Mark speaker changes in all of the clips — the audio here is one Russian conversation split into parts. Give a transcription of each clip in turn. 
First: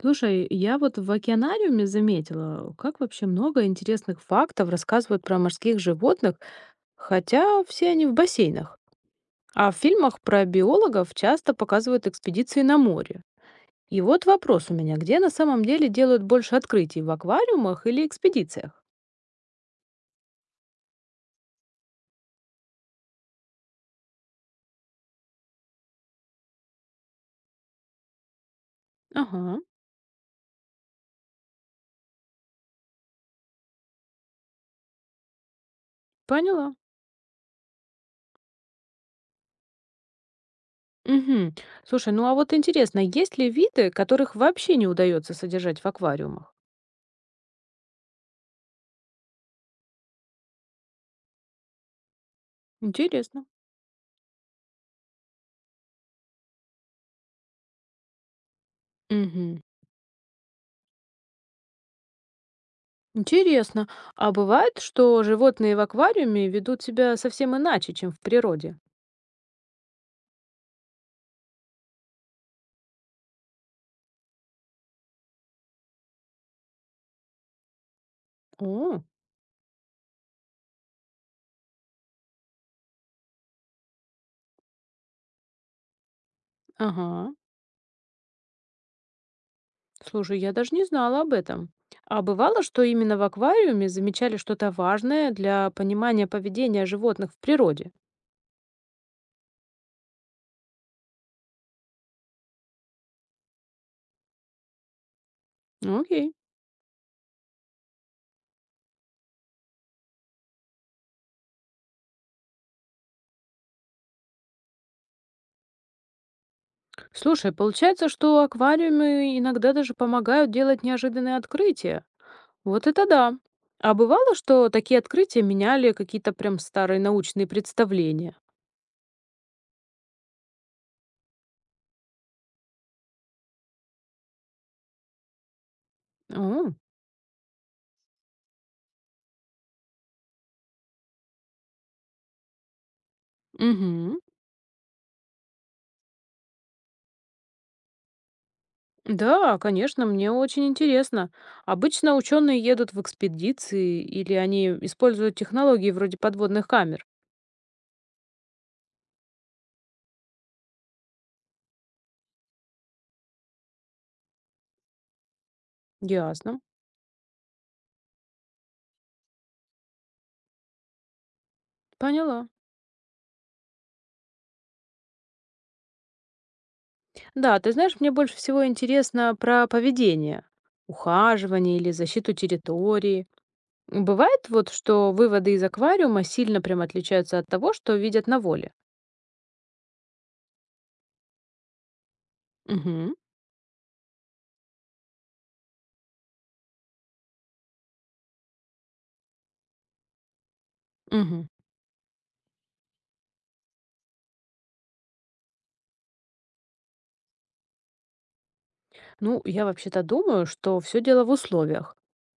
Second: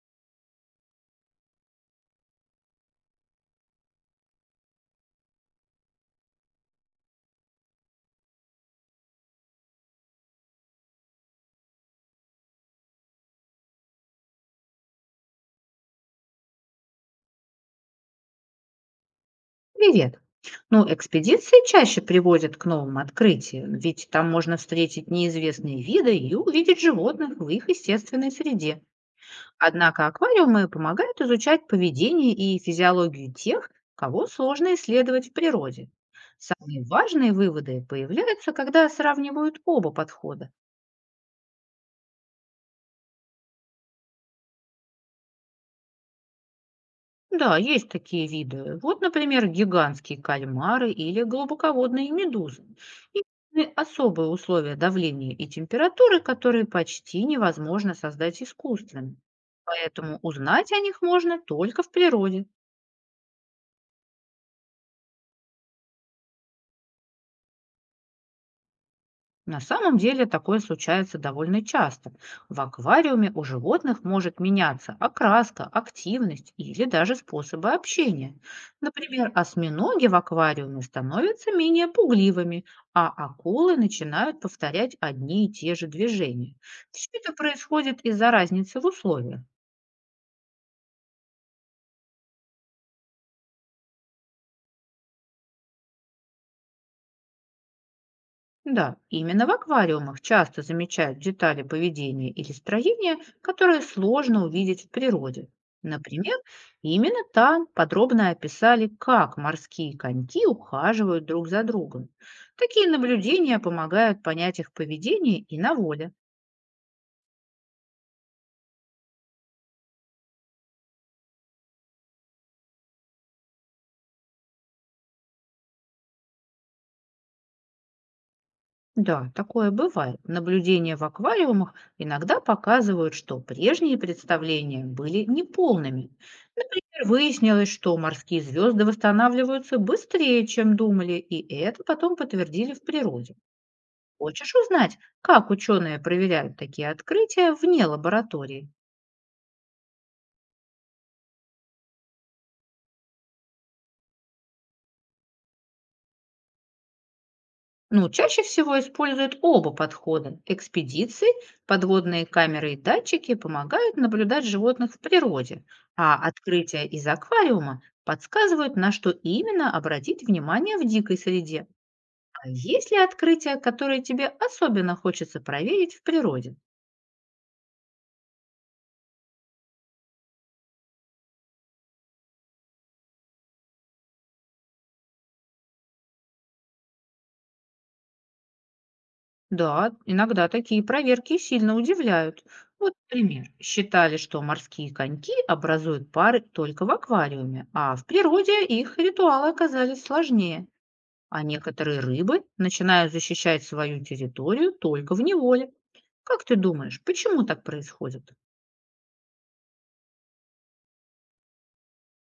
Speaker 1: Слушай, я вот в океанариуме заметила, как вообще много интересных фактов рассказывают про морских животных, хотя все они в бассейнах. А в фильмах про биологов часто показывают экспедиции на море. И вот вопрос у меня, где на самом деле делают больше открытий, в аквариумах или экспедициях?
Speaker 2: Привет. Ну, экспедиции чаще приводят к новым открытиям, ведь там можно встретить неизвестные виды и увидеть животных в их естественной среде.
Speaker 1: Ага,
Speaker 2: Однако аквариумы помогают изучать поведение и физиологию тех, кого сложно исследовать в природе.
Speaker 1: поняла.
Speaker 2: Самые важные выводы появляются, когда сравнивают оба подхода.
Speaker 1: Угу. Слушай, ну а вот интересно, есть ли виды, которых вообще не удается содержать в аквариумах?
Speaker 2: Да, есть такие виды. Вот, например, гигантские кальмары или глубоководные медузы. И
Speaker 1: Интересно.
Speaker 2: особые условия давления и температуры, которые почти невозможно создать искусственно.
Speaker 1: Угу.
Speaker 2: Поэтому узнать о них можно только в природе.
Speaker 1: Интересно, а бывает, что животные в аквариуме ведут себя совсем иначе, чем в природе?
Speaker 2: На самом деле такое случается довольно часто. В аквариуме у животных может меняться окраска, активность или даже способы общения.
Speaker 1: О,
Speaker 2: Например, осьминоги в аквариуме становятся менее пугливыми, а акулы начинают повторять одни и те же движения. Все это
Speaker 1: ага.
Speaker 2: происходит из-за разницы в условиях.
Speaker 1: Слушай, я даже не знала об этом. А бывало, что именно в аквариуме замечали что-то важное для понимания поведения животных в природе?
Speaker 2: Да, именно в аквариумах часто замечают детали поведения или строения, которые сложно увидеть в природе.
Speaker 1: Окей.
Speaker 2: Например, именно там подробно описали, как морские коньки ухаживают друг за другом. Такие наблюдения помогают понять их поведение и на воле.
Speaker 1: Слушай, получается, что аквариумы иногда даже помогают делать неожиданные открытия. Вот это да. А бывало, что такие открытия меняли какие-то прям старые научные представления?
Speaker 2: Да, такое бывает. Наблюдения в аквариумах иногда показывают, что прежние представления были неполными.
Speaker 1: О,
Speaker 2: Например, выяснилось, что морские звезды восстанавливаются быстрее, чем думали, и это потом подтвердили в природе.
Speaker 1: угу.
Speaker 2: Хочешь узнать, как ученые проверяют такие открытия вне лаборатории?
Speaker 1: Да, конечно, мне очень интересно. Обычно ученые едут в экспедиции или они используют технологии вроде подводных камер.
Speaker 2: Ну, чаще всего используют оба подхода. Экспедиции, подводные камеры и датчики помогают наблюдать животных в природе, а
Speaker 1: Ясно.
Speaker 2: открытия из аквариума подсказывают, на что именно обратить внимание в дикой среде.
Speaker 1: Поняла.
Speaker 2: А есть ли открытия, которые тебе особенно хочется проверить в природе?
Speaker 1: Да, ты знаешь, мне больше всего интересно про поведение, ухаживание или защиту территории. Бывает вот, что выводы из аквариума сильно прям отличаются от того, что видят на воле.
Speaker 2: Да, иногда такие проверки сильно удивляют. Вот,
Speaker 1: Угу.
Speaker 2: например, считали, что морские коньки образуют пары только в аквариуме, а в природе их ритуалы оказались сложнее. А
Speaker 1: Угу.
Speaker 2: некоторые рыбы начинают защищать свою территорию только в неволе. Как ты думаешь, почему так происходит?
Speaker 1: Ну, я вообще-то думаю, что все дело в условиях.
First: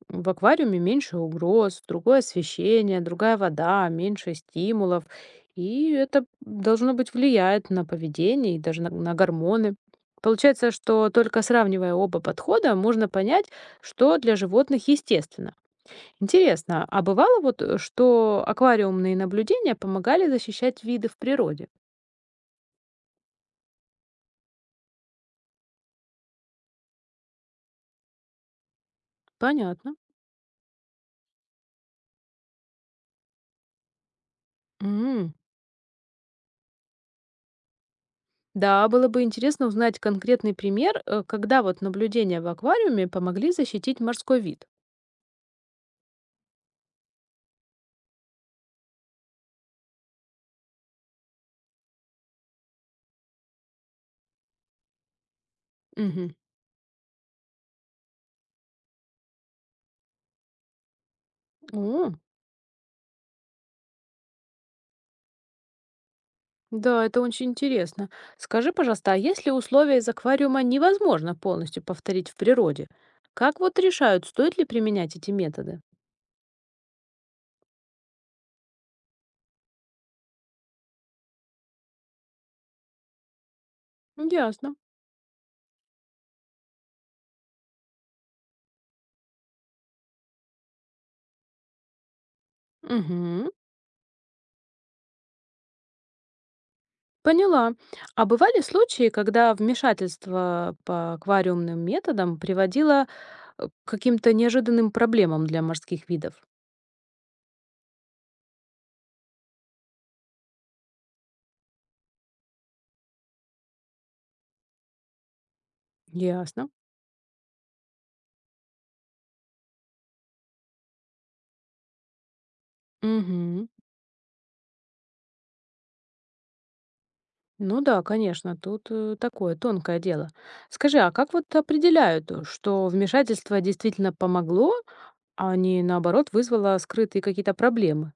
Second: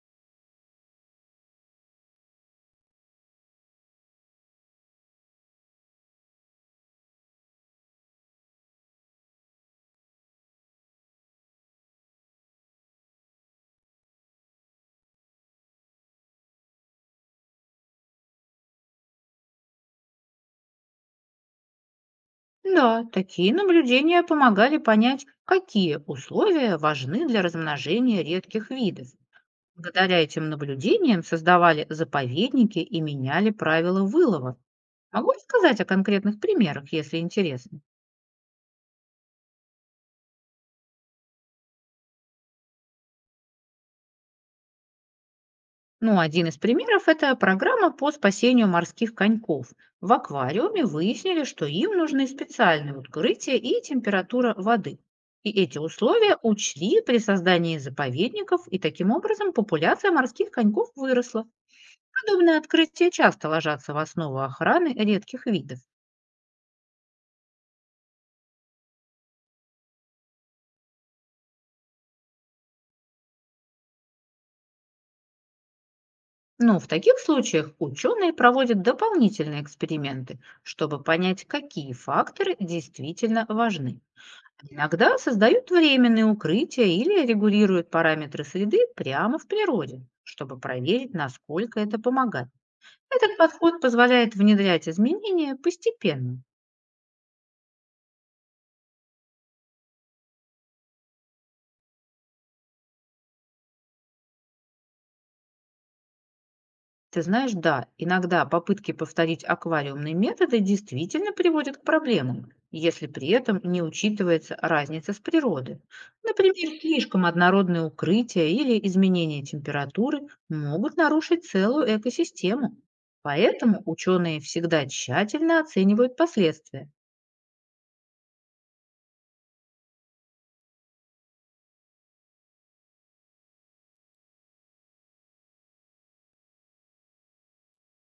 Speaker 1: В аквариуме меньше угроз, другое освещение, другая вода, меньше стимулов. И это должно быть влияет на поведение и даже на гормоны. Получается, что только сравнивая оба подхода, можно понять, что для животных естественно. Интересно, а бывало вот, что аквариумные наблюдения помогали защищать виды в природе?
Speaker 2: Да, такие наблюдения помогали понять, какие условия важны для размножения редких видов.
Speaker 1: Понятно.
Speaker 2: Благодаря этим наблюдениям создавали заповедники и меняли правила вылова. Могу
Speaker 1: М.
Speaker 2: рассказать о конкретных примерах, если интересно.
Speaker 1: Да, было бы интересно узнать конкретный пример, когда вот наблюдения в аквариуме помогли защитить морской вид.
Speaker 2: Ну, один из примеров– это программа по спасению морских коньков. В аквариуме выяснили, что им нужны специальные открытия и температура воды. И эти
Speaker 1: Мгм.
Speaker 2: условия учли при создании заповедников, и таким образом популяция морских коньков выросла.
Speaker 1: О,
Speaker 2: Подобные открытия часто ложатся в основу охраны редких видов.
Speaker 1: да, это очень интересно. Скажи, пожалуйста, а если условия из аквариума невозможно полностью повторить в природе, как вот решают, стоит ли применять эти методы?
Speaker 2: Но в таких случаях ученые проводят дополнительные эксперименты, чтобы понять, какие факторы действительно важны.
Speaker 1: Ясно.
Speaker 2: Иногда создают временные укрытия или регулируют параметры среды прямо в природе, чтобы проверить, насколько это помогает. Этот
Speaker 1: Мгм.
Speaker 2: подход позволяет внедрять изменения постепенно.
Speaker 1: Поняла. А бывали случаи, когда вмешательство по аквариумным методам приводило к каким-то неожиданным проблемам для морских видов?
Speaker 2: Ты знаешь, да, иногда попытки повторить аквариумные методы действительно приводят к проблемам, если при этом не учитывается разница с природой.
Speaker 1: Ясно.
Speaker 2: Например, слишком однородные укрытия или изменение температуры могут нарушить целую экосистему.
Speaker 1: Мгм.
Speaker 2: Поэтому ученые всегда тщательно оценивают последствия.
Speaker 1: Ну да, конечно, тут такое тонкое дело. Скажи, а как вот определяют, что вмешательство действительно помогло, а не наоборот вызвало скрытые какие-то проблемы?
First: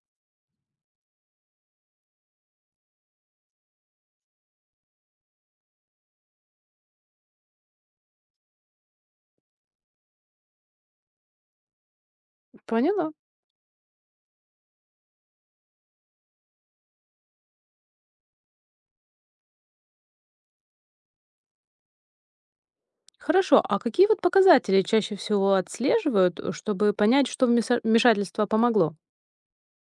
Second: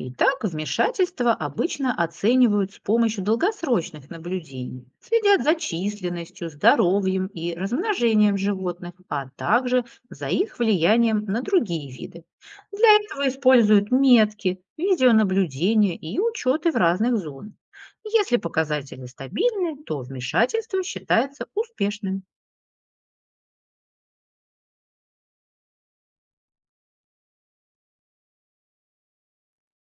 Speaker 2: Итак, вмешательства обычно оценивают с помощью долгосрочных наблюдений, следят за численностью, здоровьем и размножением животных, а также за их влиянием на другие виды. Для
Speaker 1: Поняла.
Speaker 2: этого используют метки, видеонаблюдения и учеты в разных зонах. Если показатели стабильны, то вмешательство считается успешным.
Speaker 1: Хорошо, а какие вот показатели чаще всего отслеживают, чтобы понять, что вмешательство помогло?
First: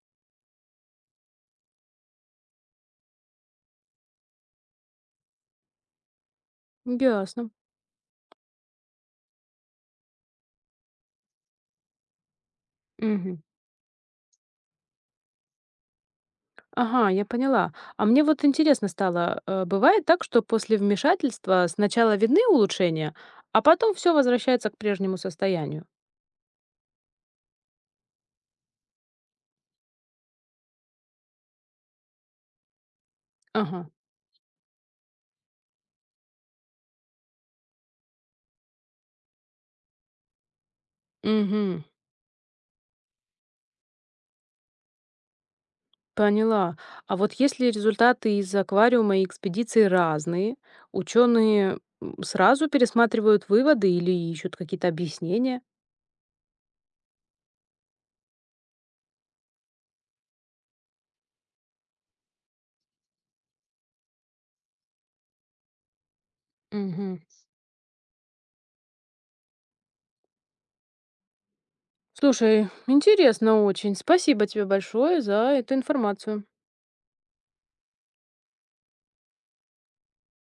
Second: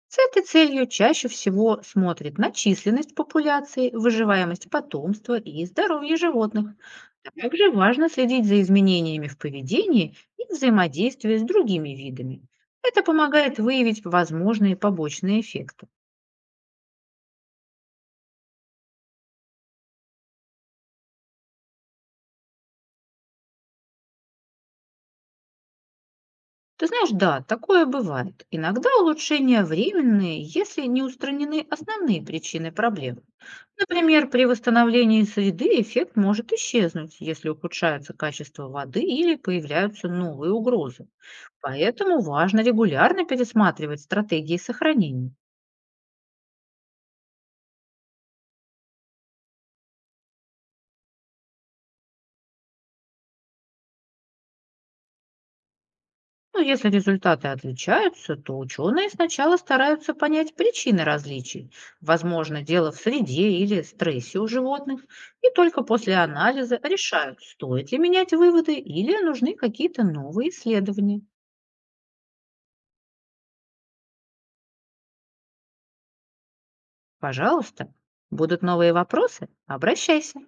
Speaker 2: С этой целью чаще всего смотрят на численность популяции, выживаемость потомства и здоровье животных.
Speaker 1: Ясно.
Speaker 2: Также важно следить за изменениями в поведении и взаимодействии с другими видами. Это
Speaker 1: Мгм.
Speaker 2: помогает выявить возможные побочные эффекты.
Speaker 1: Ага, я поняла. А мне вот интересно стало, бывает так, что после вмешательства сначала видны улучшения, а потом все возвращается к прежнему состоянию?
Speaker 2: Ты знаешь, да, такое бывает. Иногда улучшения временные, если не устранены основные причины проблемы.
Speaker 1: Ага.
Speaker 2: Например, при восстановлении среды эффект может исчезнуть, если ухудшается качество воды или появляются новые угрозы.
Speaker 1: Угу.
Speaker 2: Поэтому важно регулярно пересматривать стратегии сохранения.
Speaker 1: Поняла. А вот если результаты из аквариума и экспедиции разные, ученые сразу пересматривают выводы или ищут какие-то объяснения?
Speaker 2: Ну, если результаты отличаются, то ученые сначала стараются понять причины различий. Возможно, дело в среде или стрессе у животных. И только после анализа
Speaker 1: Мгм.
Speaker 2: решают, стоит ли менять выводы или нужны какие-то новые исследования.
Speaker 1: Слушай, интересно очень. Спасибо тебе большое за эту информацию.
Speaker 2: Пожалуйста, будут новые вопросы? Обращайся.